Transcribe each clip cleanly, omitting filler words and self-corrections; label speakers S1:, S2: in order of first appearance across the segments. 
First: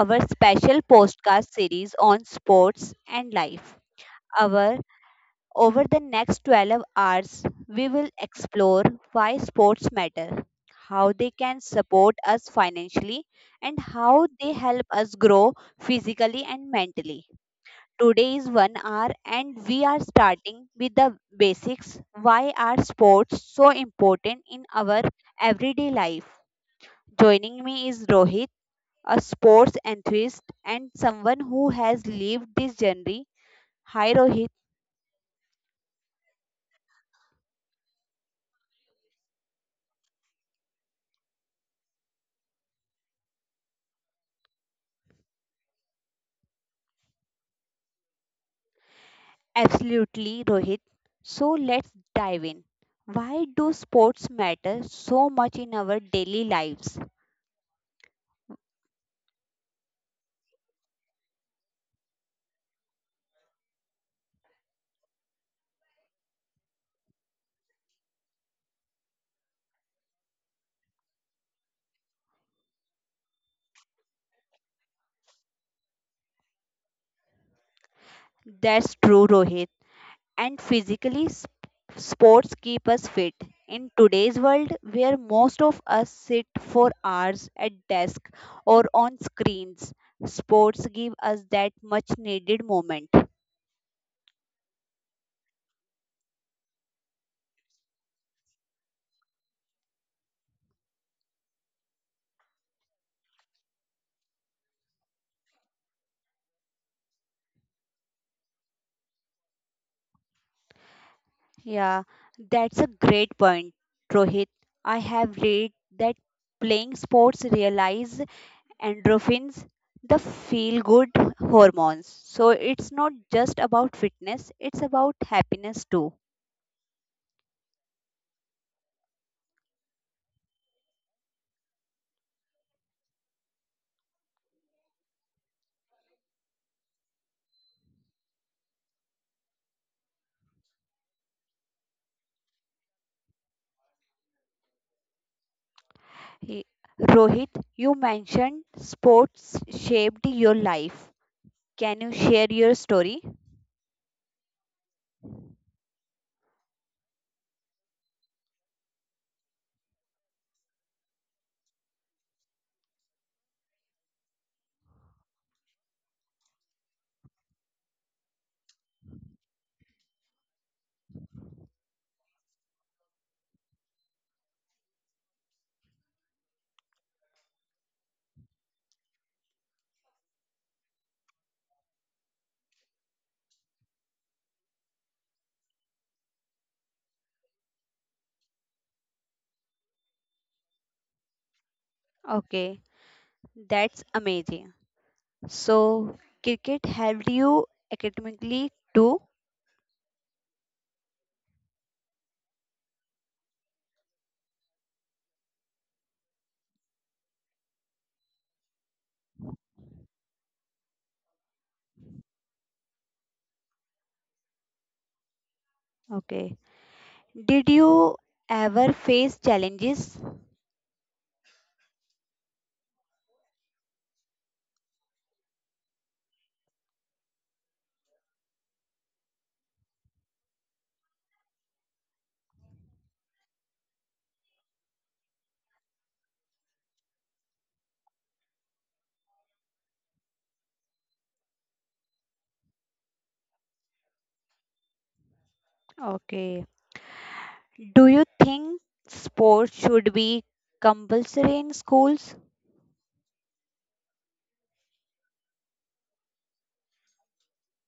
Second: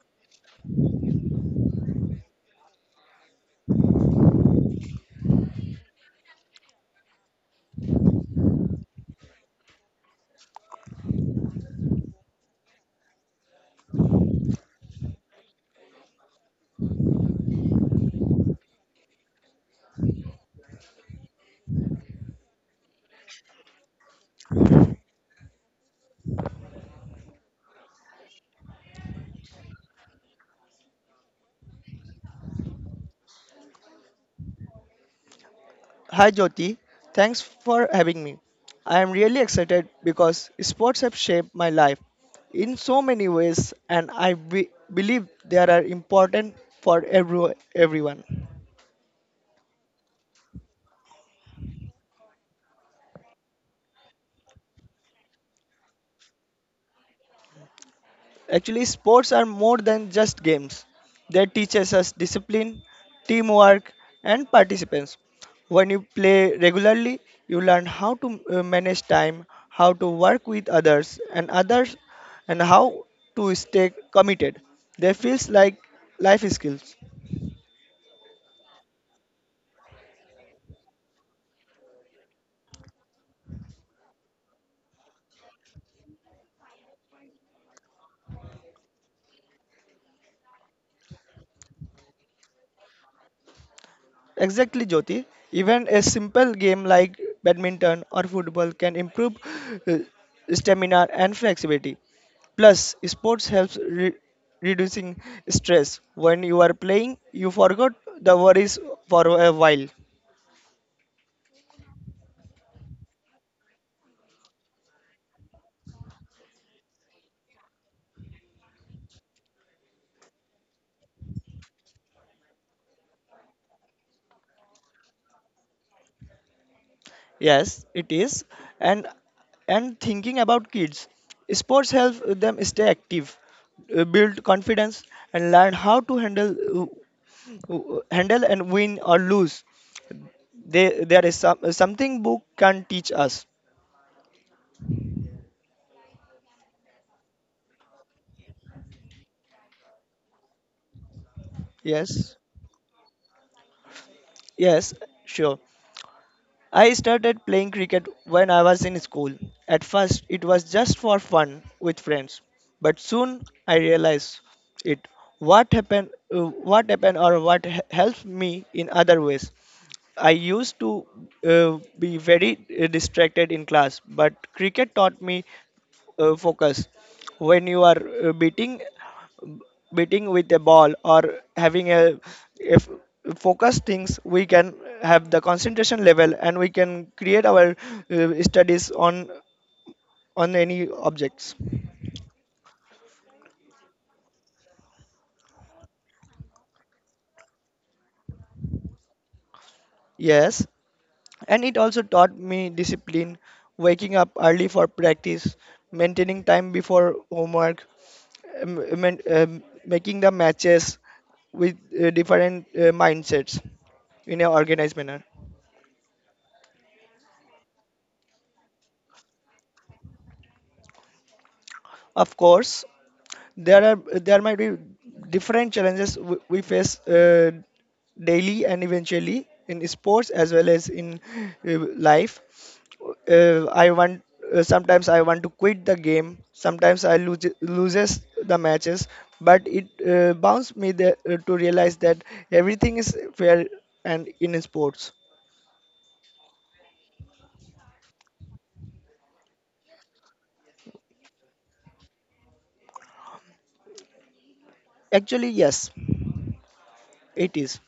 S1: our special podcast series on sports and life. Our Over the next 12 hours, we will explore why sports matter, how they can support us financially, and how they help us grow physically and mentally. Today is one hour, and we are starting with the basics. Why are sports so important in our everyday life? Joining me is Rohit, a sports enthusiast, and someone who has lived this journey. Hi, Rohit.
S2: Hi Jyoti, thanks for having me. I am really excited because sports have shaped my life in so many ways and believe they are important for everyone.
S1: Absolutely, Rohit. So let's dive in. Why do sports matter so much in our daily lives?
S2: Actually, sports are more than just games. They teaches us discipline, teamwork, and participants. When you play regularly, you learn how to manage time, how to work with others, and how to stay committed. They feels like life skills.
S1: That's true, Rohit. And physically, sports keep us fit. In today's world, where most of us sit for hours at desk or on screens, sports give us that much needed moment.
S2: Exactly, Jyoti. Even a simple game like badminton or football can improve uh, stamina and flexibility. Plus, sports helps reducing stress. When you are playing, you forgot the worries for a while.
S1: Yeah, that's a great point, Rohit. I have read that playing sports realize endorphins, the feel good hormones. So it's not just about fitness, it's about happiness too.
S2: Yes, it is. And and thinking about kids, sports help them stay active, build confidence, and learn how to handle handle and win or lose. They, there is some, something book can teach us.
S1: He- Rohit, you mentioned sports shaped your life. Can you
S2: Yes,
S1: share your story?
S2: yes, sure. I started playing cricket when I was in school. At first, it was just for fun with friends, but soon I realized it. What happened? What happened, or helped me in other ways? I used to be very distracted in class, but cricket taught me focus. When you are beating with a ball or having a if focus things we can have the concentration level and we can create our studies on any objects.
S1: Okay, that's amazing. So cricket helped you academically too?
S2: Yes, and it also taught me discipline, waking up early for practice, maintaining time before homework, making the matches with different mindsets in an organized manner.
S1: Okay. Did you ever face challenges?
S2: Of course, there are there might be different challenges we face daily and eventually in sports as well as in life. I want Sometimes I want to quit the game, sometimes I lose loses the matches, but it bounds me there, to realize that everything is fair and in sports.
S1: Okay. Do you think sports should be compulsory in schools?
S2: Actually, yes, it is.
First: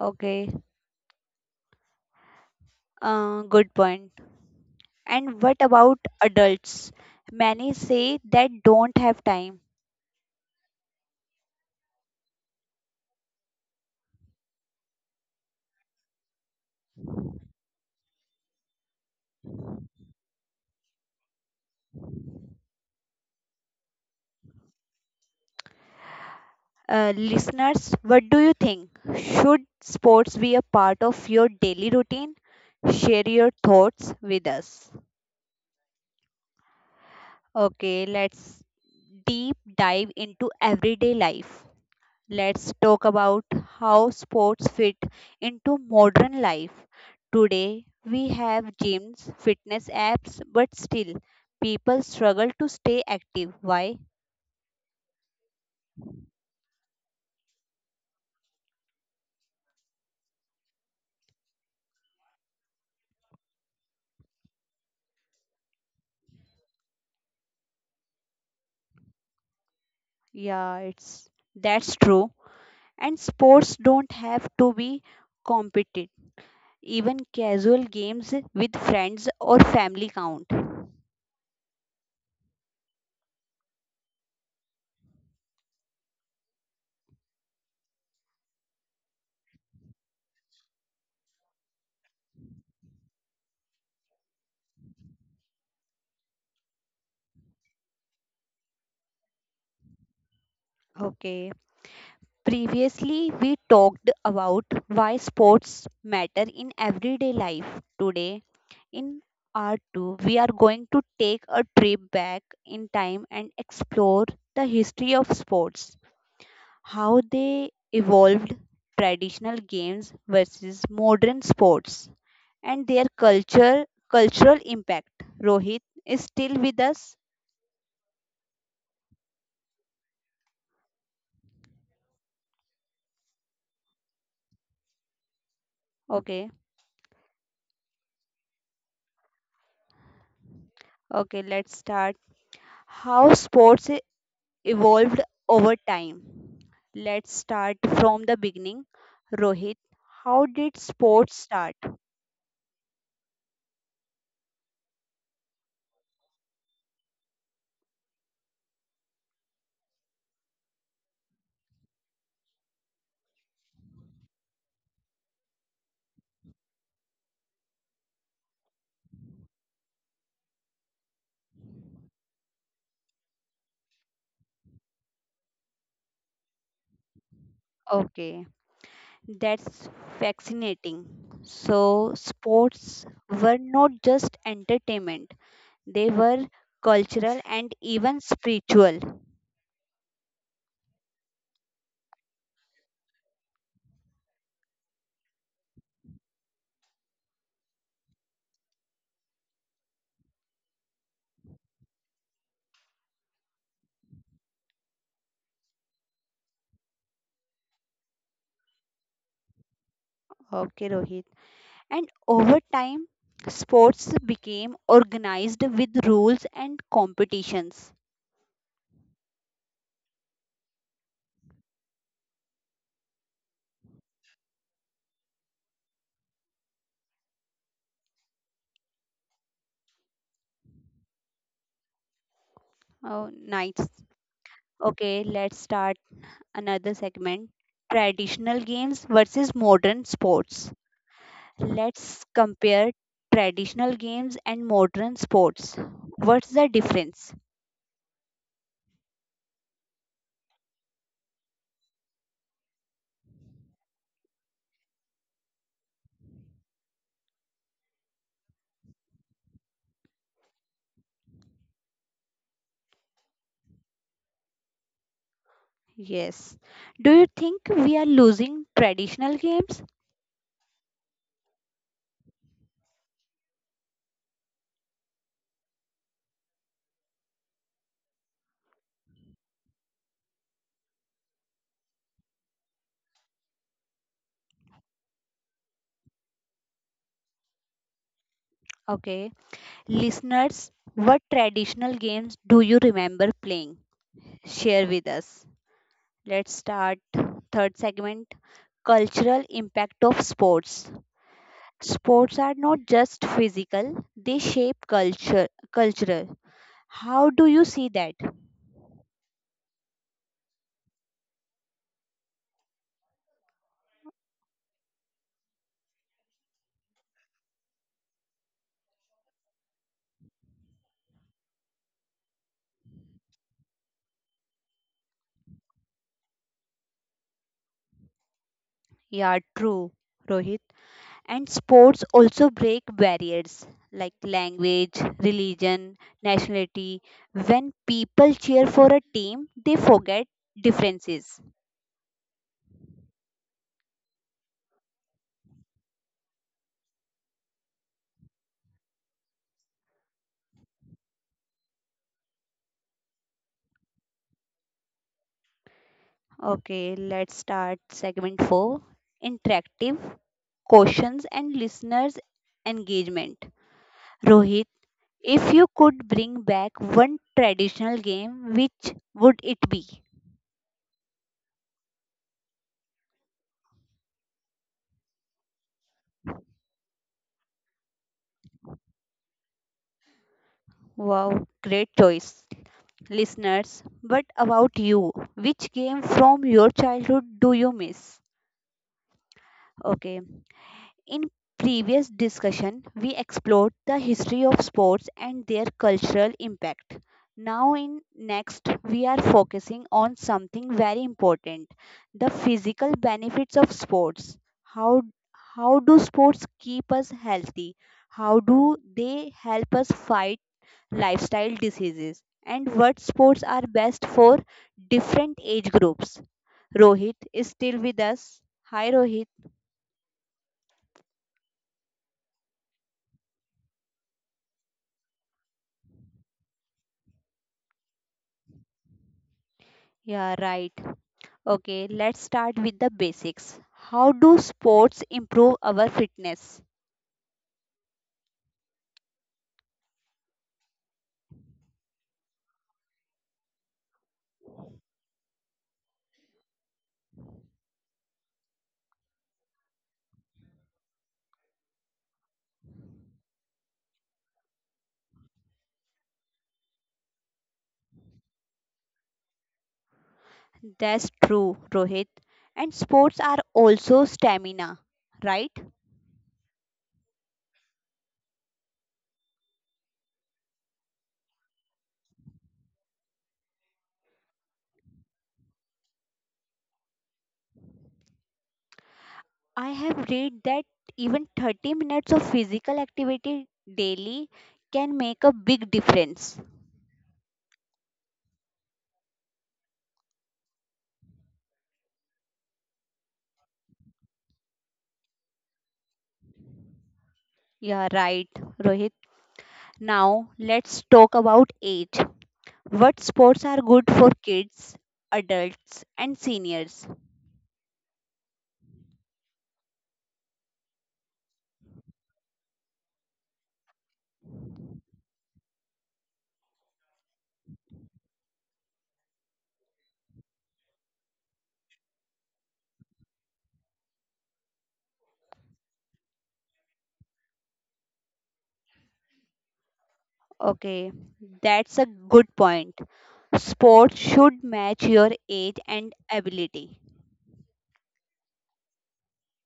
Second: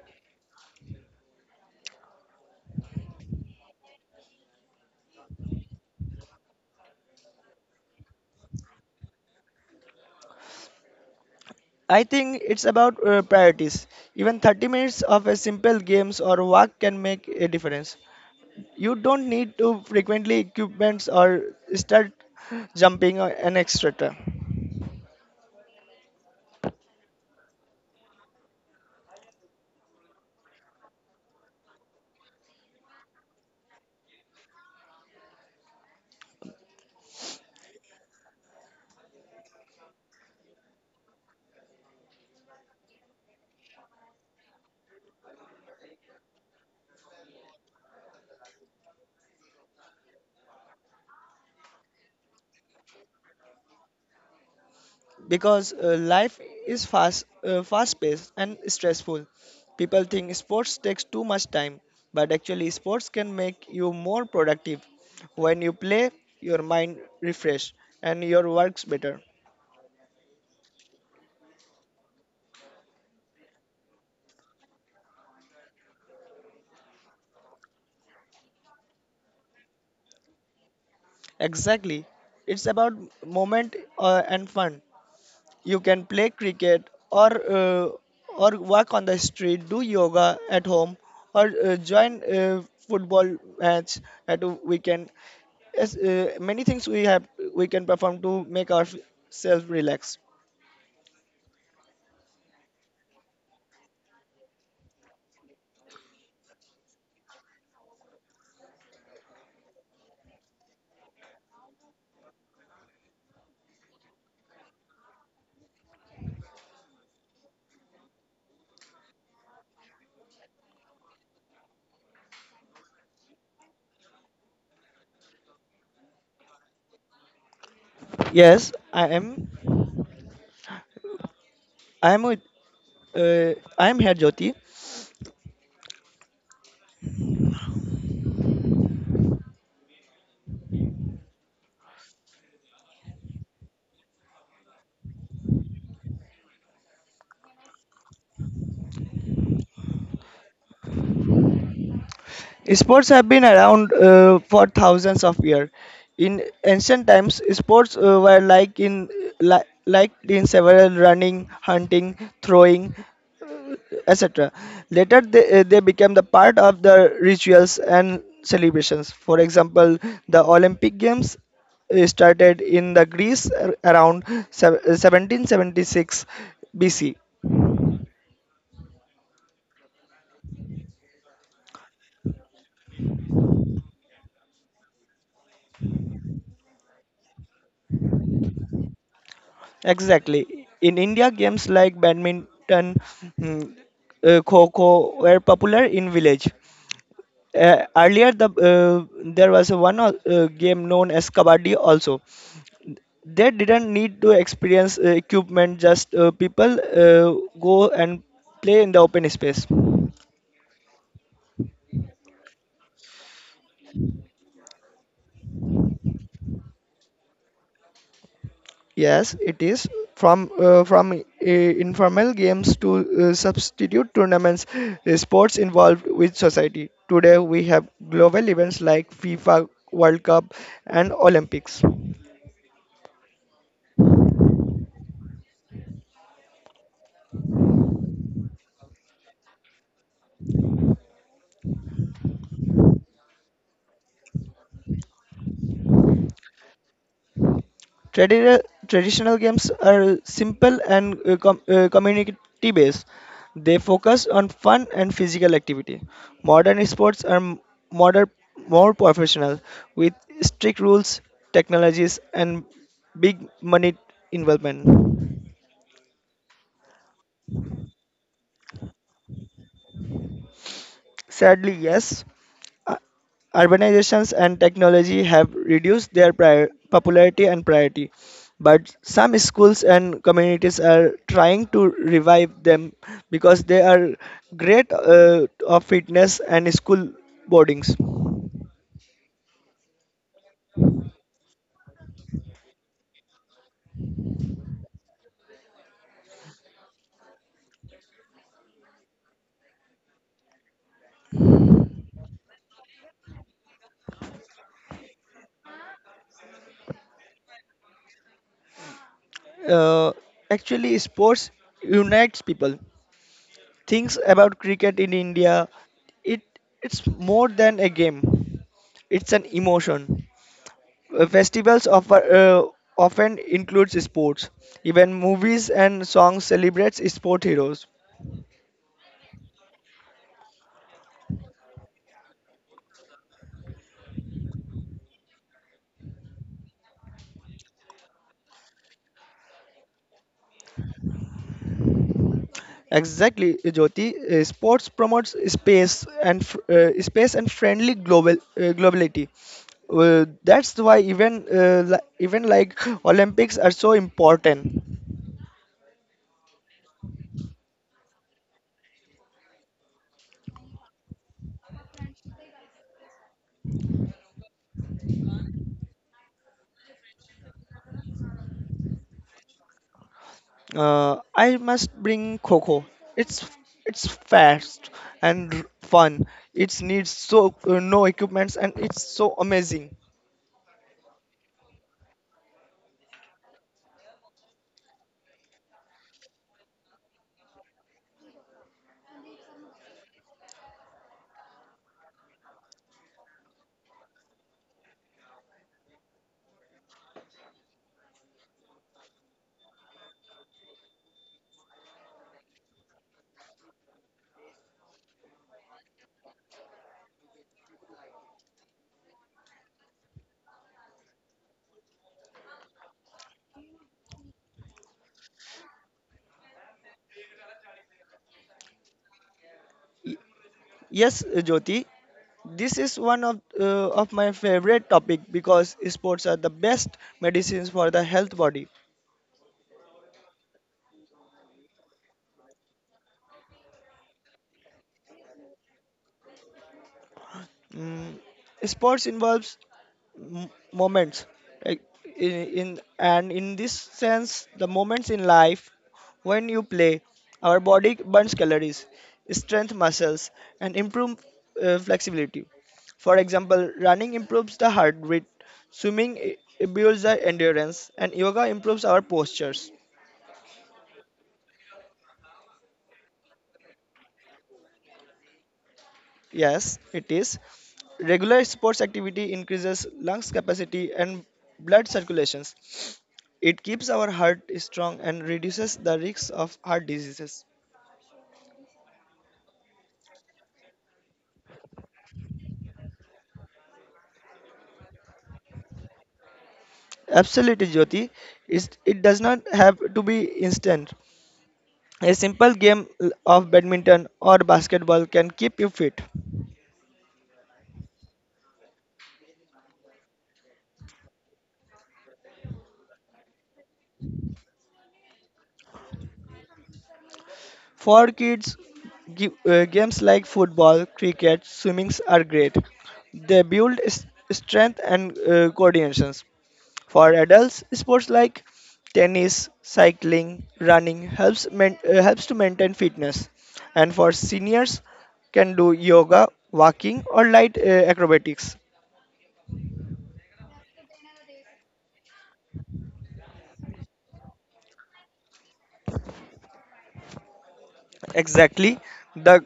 S1: Okay, good point. And what about adults? Many say that don't have time.
S2: I think it's about priorities. Even 30 minutes of a simple games or walk can make a difference. You don't need to frequently equipments or start jumping or- and etc.
S1: Listeners, what do you think? Should sports be a part of your daily routine? Share your thoughts with us. Okay, let's deep dive into everyday life. Let's talk about how sports fit into modern life. Today, we have gyms, fitness apps, but still, people struggle to stay active. Why?
S2: Because life is fast, fast paced and stressful. People think sports takes too much time, but actually sports can make you more productive. When you play, your mind refresh and your works better.
S1: Yeah, it's that's true. And sports don't have to be competitive. Even casual games with friends or family count.
S2: Exactly. It's about moment and fun. You can play cricket or walk on the street, do yoga at home, or join a football match at a weekend. Yes, many things we have we can perform to make ourselves relax.
S1: Okay. Previously, we talked about why sports matter in everyday life. Today, in part 2, we are going to take a trip back in time and explore the history of sports, how they evolved, traditional games versus modern sports, and their culture cultural impact. Rohit is still with us.
S2: Yes, I am. I am with. I am here, Jyoti.
S1: Okay, okay, let's start. How sports evolved over time. Let's start from the beginning. Rohit, how did sports start?
S2: Sports have been around for thousands of years. In ancient times, sports were like in like in several running, hunting, throwing, etc. Later, they became the part of the rituals and celebrations. For example, the Olympic Games started in the Greece around 1776 BC.
S1: Okay, that's fascinating. So, sports were not just entertainment, they were cultural and even spiritual.
S2: Exactly. In India, games like badminton, mm, kho were popular in village. Earlier, the there was one game known as kabaddi. Also, they didn't need to experience equipment; just people go and play in the open space.
S1: Okay, Rohit. And over time, sports became organized with rules and competitions.
S2: Yes, it is. From informal games to substitute tournaments, sports involved with society. Today we have global events like FIFA World Cup and Olympics.
S1: Oh, nice. Okay, let's start another segment, traditional games versus modern sports. Let's compare traditional games and modern sports. What's the difference?
S2: Tradi- Traditional games are simple and community based. They focus on fun and physical activity. Modern sports are modern, more professional with strict rules, technologies, and big money involvement.
S1: Yes. Do you think we are losing traditional games?
S2: Sadly, yes, u- urbanizations and technology have reduced their popularity and priority, but some schools and communities are trying to revive them because they are great of fitness and school boardings.
S1: Okay. Listeners, what traditional games do you remember playing? Share with us. Let's start third segment, cultural impact of sports. Sports are not just physical, they shape culture. How do you see that?
S2: Uh, Actually, sports unites people. Things about cricket in India, it it's more than a game. It's an emotion. Festivals offer, often includes sports. Even movies and songs celebrates sport heroes.
S1: Yeah, true, Rohit. And sports also break barriers like language, religion, nationality. When people cheer for a team, they forget differences.
S2: Exactly, Jyoti. Sports promotes space and space and friendly global globality. That's why even like Olympics are so important.
S1: Okay, let's start segment 4, interactive questions and listeners' engagement. Rohit, if you could bring back one traditional game, which would it be?
S2: I must bring Coco. It's it's fast and fun. It needs so no equipments and it's so amazing.
S1: Wow, great choice. Listeners, but about you. Which game from your childhood do you miss? Okay. In previous discussion, we explored the history of sports and their cultural impact. Now in next we are focusing on something very important, the physical benefits of sports. How how do sports keep us healthy? How do they help us fight lifestyle diseases, and what sports are best for different age groups. Rohit is still with us. Hi, Rohit.
S2: Yes, Jyoti. This is one of my favorite topic because sports are the best medicines for the health body.
S1: Yeah, right. Okay, let's start with the basics. How do sports improve our fitness?
S2: mm, Sports involves moments like in this sense the moments in life. When you play, our body burns calories, strengthens muscles, and improves flexibility. For example, running improves the heart rate, swimming builds the endurance, and yoga improves our postures.
S1: That's true, Rohit. And sports are also stamina, right?
S2: Yes, it is. Regular sports activity increases lungs capacity and blood circulations. It keeps our heart strong and reduces the risks of heart diseases.
S1: I have read that even 30 minutes of physical activity daily can make a big difference.
S2: Absolutely, Jyoti. It does not have to be instant. A simple game of badminton or basketball can keep you fit.
S1: Yeah, right, Rohit. Now, let's talk about age. What sports are good for kids, adults, and seniors?
S2: For kids, games like football, cricket, swimming are great. They build strength and coordination. For adults, sports like tennis, cycling, running helps helps to maintain fitness. And for seniors, can do yoga, walking, or light acrobatics.
S1: Okay, that's a good point. Sports should match your age and ability.
S2: Exactly. The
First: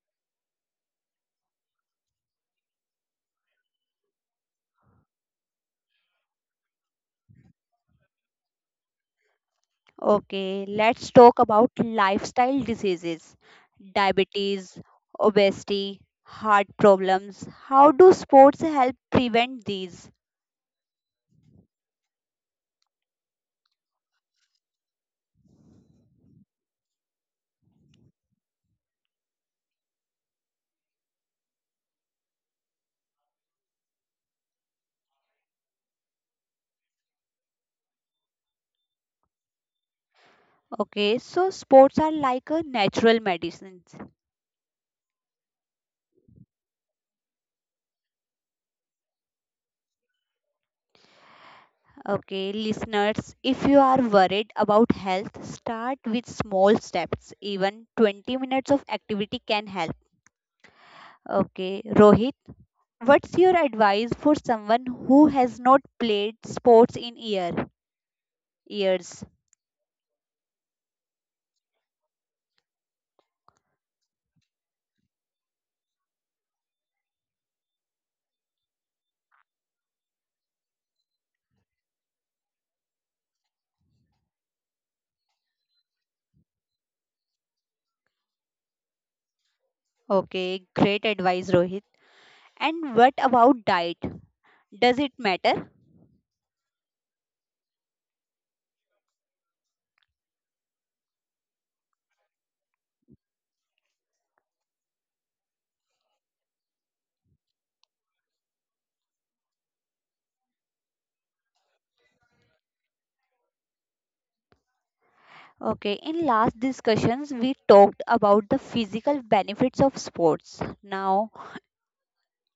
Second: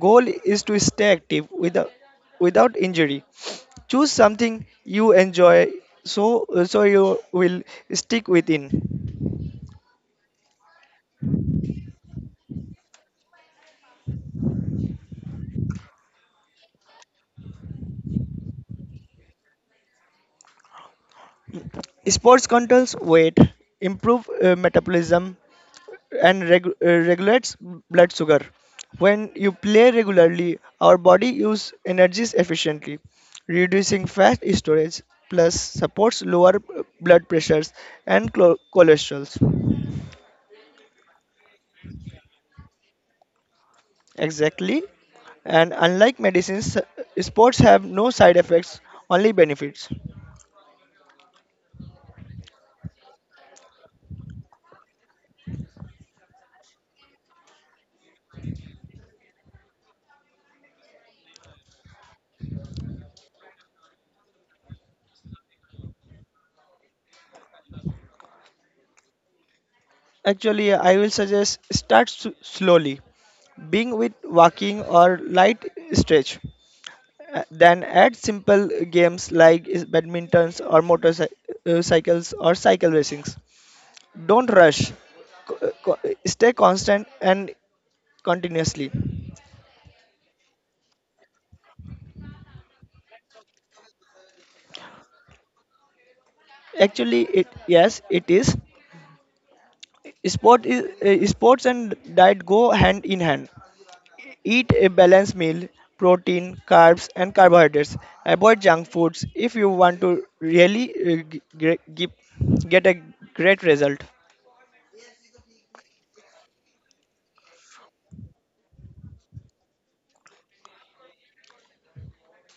S2: goal is to stay active without injury. Choose something you enjoy so you will stick within.
S1: Okay, let's talk about lifestyle diseases, diabetes, obesity, heart problems. How do sports help prevent these?
S2: Sports controls weight, improve metabolism and regulates blood sugar. When you play regularly, our body use energies efficiently, reducing fat storage, plus supports lower blood pressures and cholesterols.
S1: Okay, so sports are like a natural medicine.
S2: Exactly. And unlike medicines, sports have no side effects, only benefits.
S1: Okay, listeners, if you are worried about health, start with small steps. Even 20 minutes of activity can help. Okay, Rohit, what's your advice for someone who has not played sports in years?
S2: Actually, I will suggest start slowly, being with walking or light stretch. Then add simple games like badmintons or motorcycles or cycle racings. Don't rush. Co- co- Stay constant and continuously.
S1: Okay, great advice, Rohit. And what about diet? Does it matter?
S2: Actually, it yes, it is. Sports and diet go hand in hand. Eat a balanced meal, protein, carbs, and carbohydrates. Avoid junk foods if you want to really get a great result.
S1: Okay, in last discussions we talked about the physical benefits of sports. Now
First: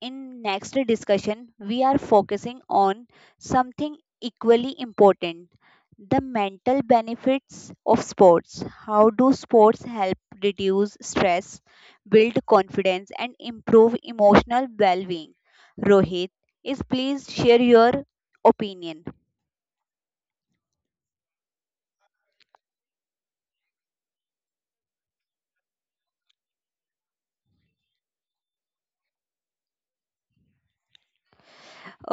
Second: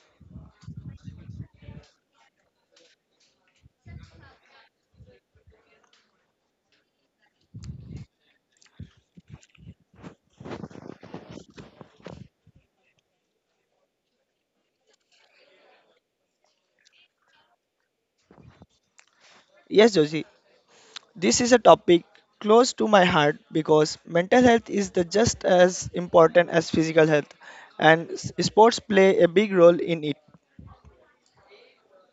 S1: in next discussion we are focusing on something equally important, the mental benefits of sports. How do sports help reduce stress, build confidence and improve emotional well-being? Rohit, is please share your opinion.
S2: Yes, Joji, this is a topic close to my heart because mental health is the just as important as physical health, and sports play a big role in it.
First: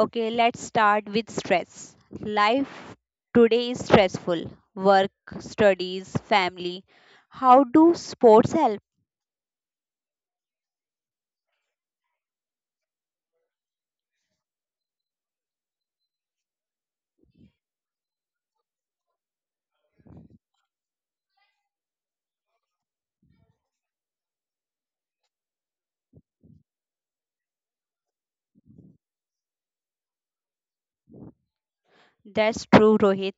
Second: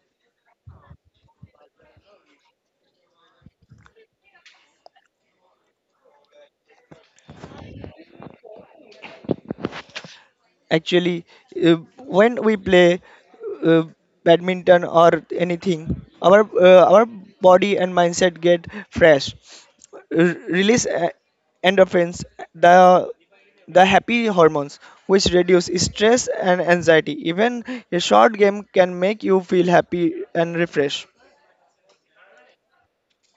S1: Okay, let's start with stress. Life today is stressful. Work, studies, family. How do sports help?
S2: Actually, uh, when we play uh, badminton or anything, our body and mindset get fresh. Release endorphins, the the happy hormones, which reduce stress and anxiety. Even a short game can make you feel happy and refreshed.
S1: That's true, Rohit.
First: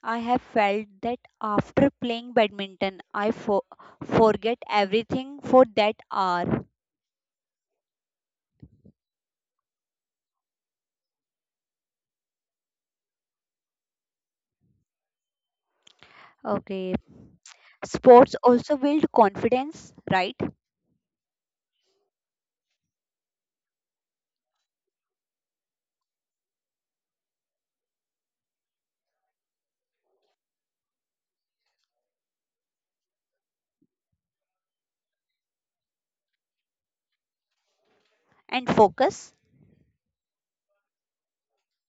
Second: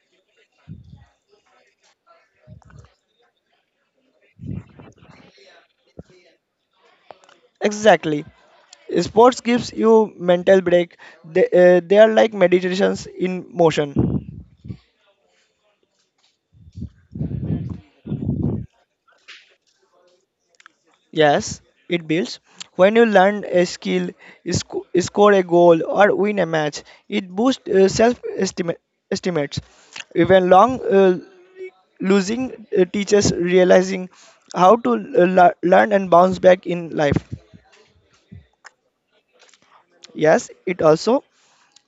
S1: I have felt that after playing badminton, I forget everything for that hour.
S2: Exactly. Sports gives you mental break. They are like meditations in motion.
S1: Okay. Sports also build confidence, right?
S2: Yes, it builds. When you learn a skill, score a goal, or win a match, it boosts self estimates. Even long losing teaches realizing how to learn and bounce back in life.
S1: And focus.
S2: Yes, it also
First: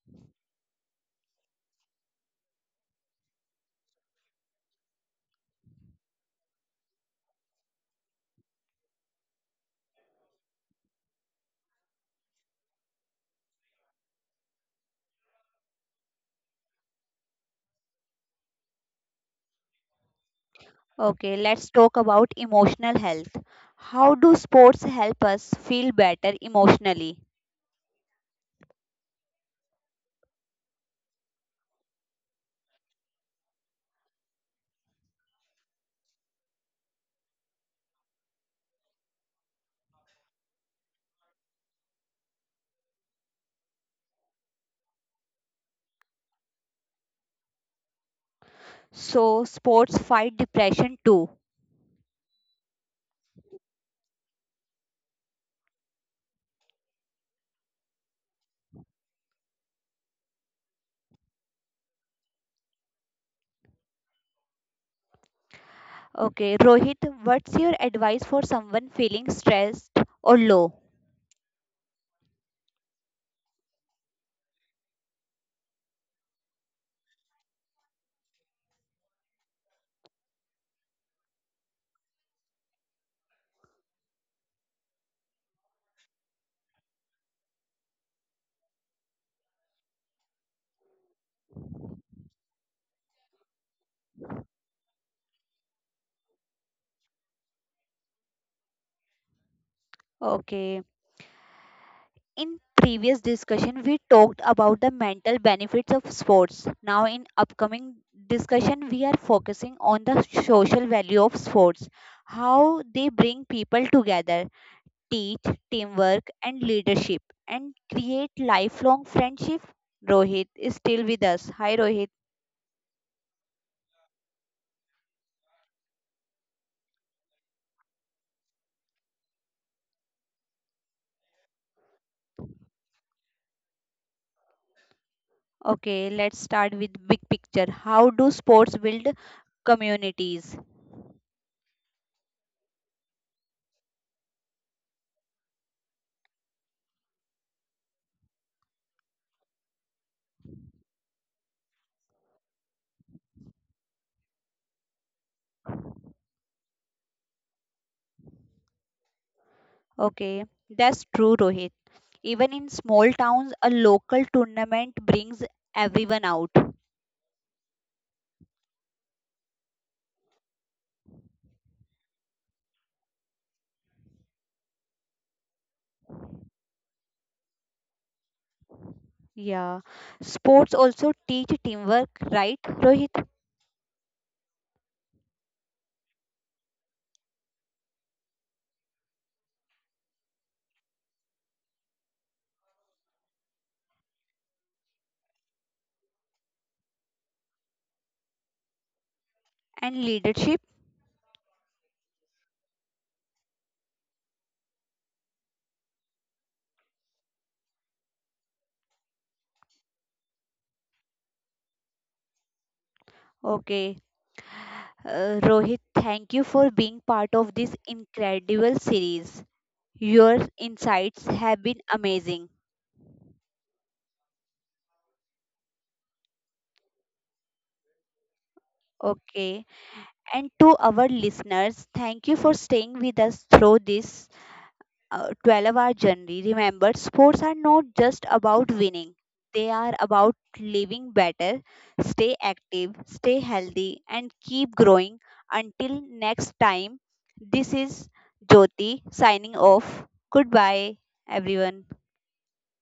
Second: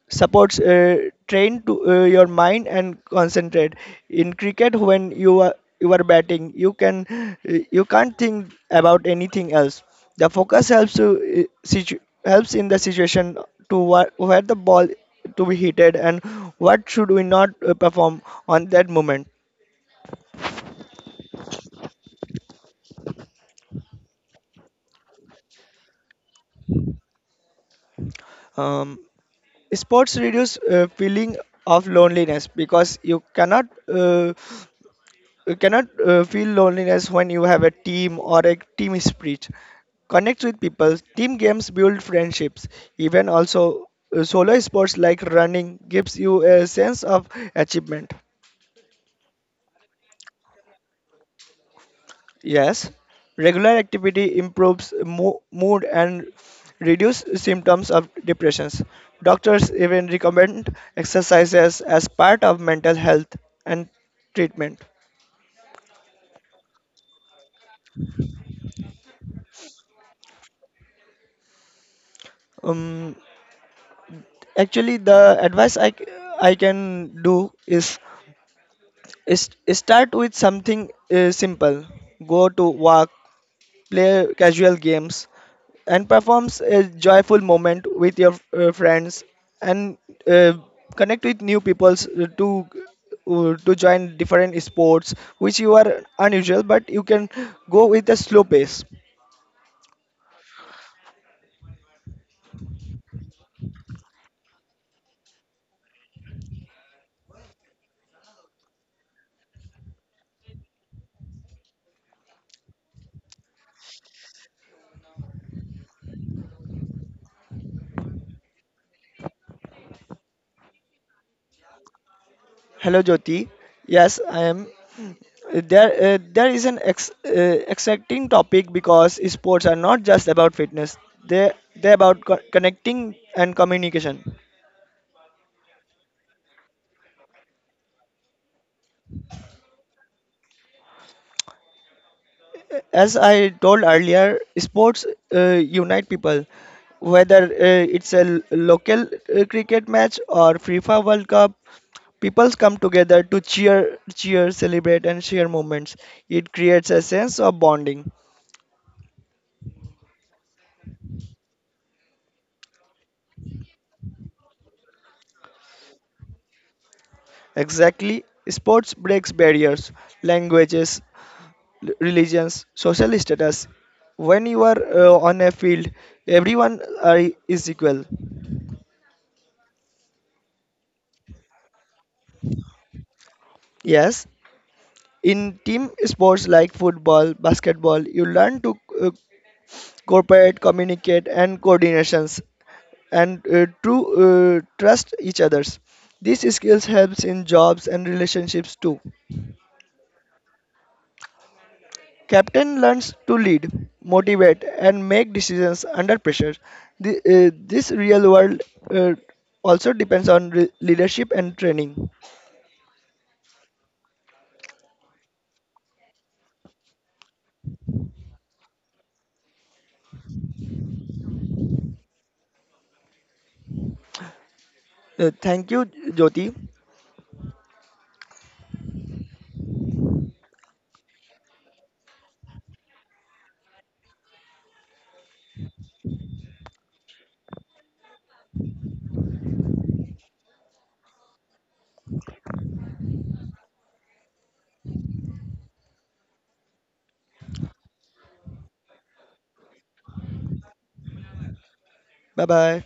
S2: supports train to your mind and concentrate. In cricket, when you are batting, you can you can't think about anything else. The focus helps to helps in the situation to where the ball to be heated and what should we not perform on that moment.
S1: Okay, let's talk about emotional health. How do sports help us feel better emotionally?
S2: um, Sports reduce feeling of loneliness because you cannot you cannot feel loneliness when you have a team or a team spirit. Connect with people. Team games build friendships. Even also solo sports like running gives you a sense of achievement.
S1: So, sports fight depression too.
S2: Yes, regular activity improves mood and reduce symptoms of depressions. Doctors even recommend exercises as part of mental health and treatment.
S1: Okay, Rohit, what's your advice for someone feeling stressed or low?
S2: Um. Actually, the advice I can do is start with something simple. Go to walk, play casual games, and performs a joyful moment with your friends and uh, connect with new peoples to join different sports which you are unusual but you can go with a slow pace.
S1: Okay. In previous discussion we talked about the mental benefits of sports. Now in upcoming discussion we are focusing on the social value of sports, how they bring people together, teach teamwork and leadership, and create lifelong friendship. Rohit is still with us. Hi, Rohit.
S2: Hello Jyoti, yes I am there. There is an exciting topic because sports are not just about fitness, they about connecting and communication.
S1: Okay, let's start with big picture. How do sports build communities?
S2: As I told earlier, sports uh, unite people, whether it's a local cricket match or FIFA World Cup. People come together to cheer, celebrate, and share moments. It creates a sense of bonding.
S1: Okay, that's true, Rohit. Even in small towns, a local tournament brings everyone out.
S2: Exactly, sports breaks barriers, languages, religions, social status. When you are on a field, everyone are, is equal.
S1: Yeah. Sports also teach teamwork, right, Rohit?
S2: Yes, in team sports like football, basketball, you learn to uh, cooperate, communicate, and coordinations, and to trust each others. These skills helps in jobs and relationships too.
S1: And leadership.
S2: Captain learns to lead, motivate, and make decisions under pressure. This real world uh, also depends on leadership and training.
S1: Okay. Rohit, thank you for being part of this incredible series. Your insights have been amazing.
S2: Thank you, Jyoti.
S1: Okay. And to our listeners, thank you for staying with us through this 12-hour journey. Remember, sports are not just about winning, they are about living better. Stay active, stay healthy, and keep growing. Until next time, this is Jyoti signing off. Goodbye, everyone.
S2: Bye bye.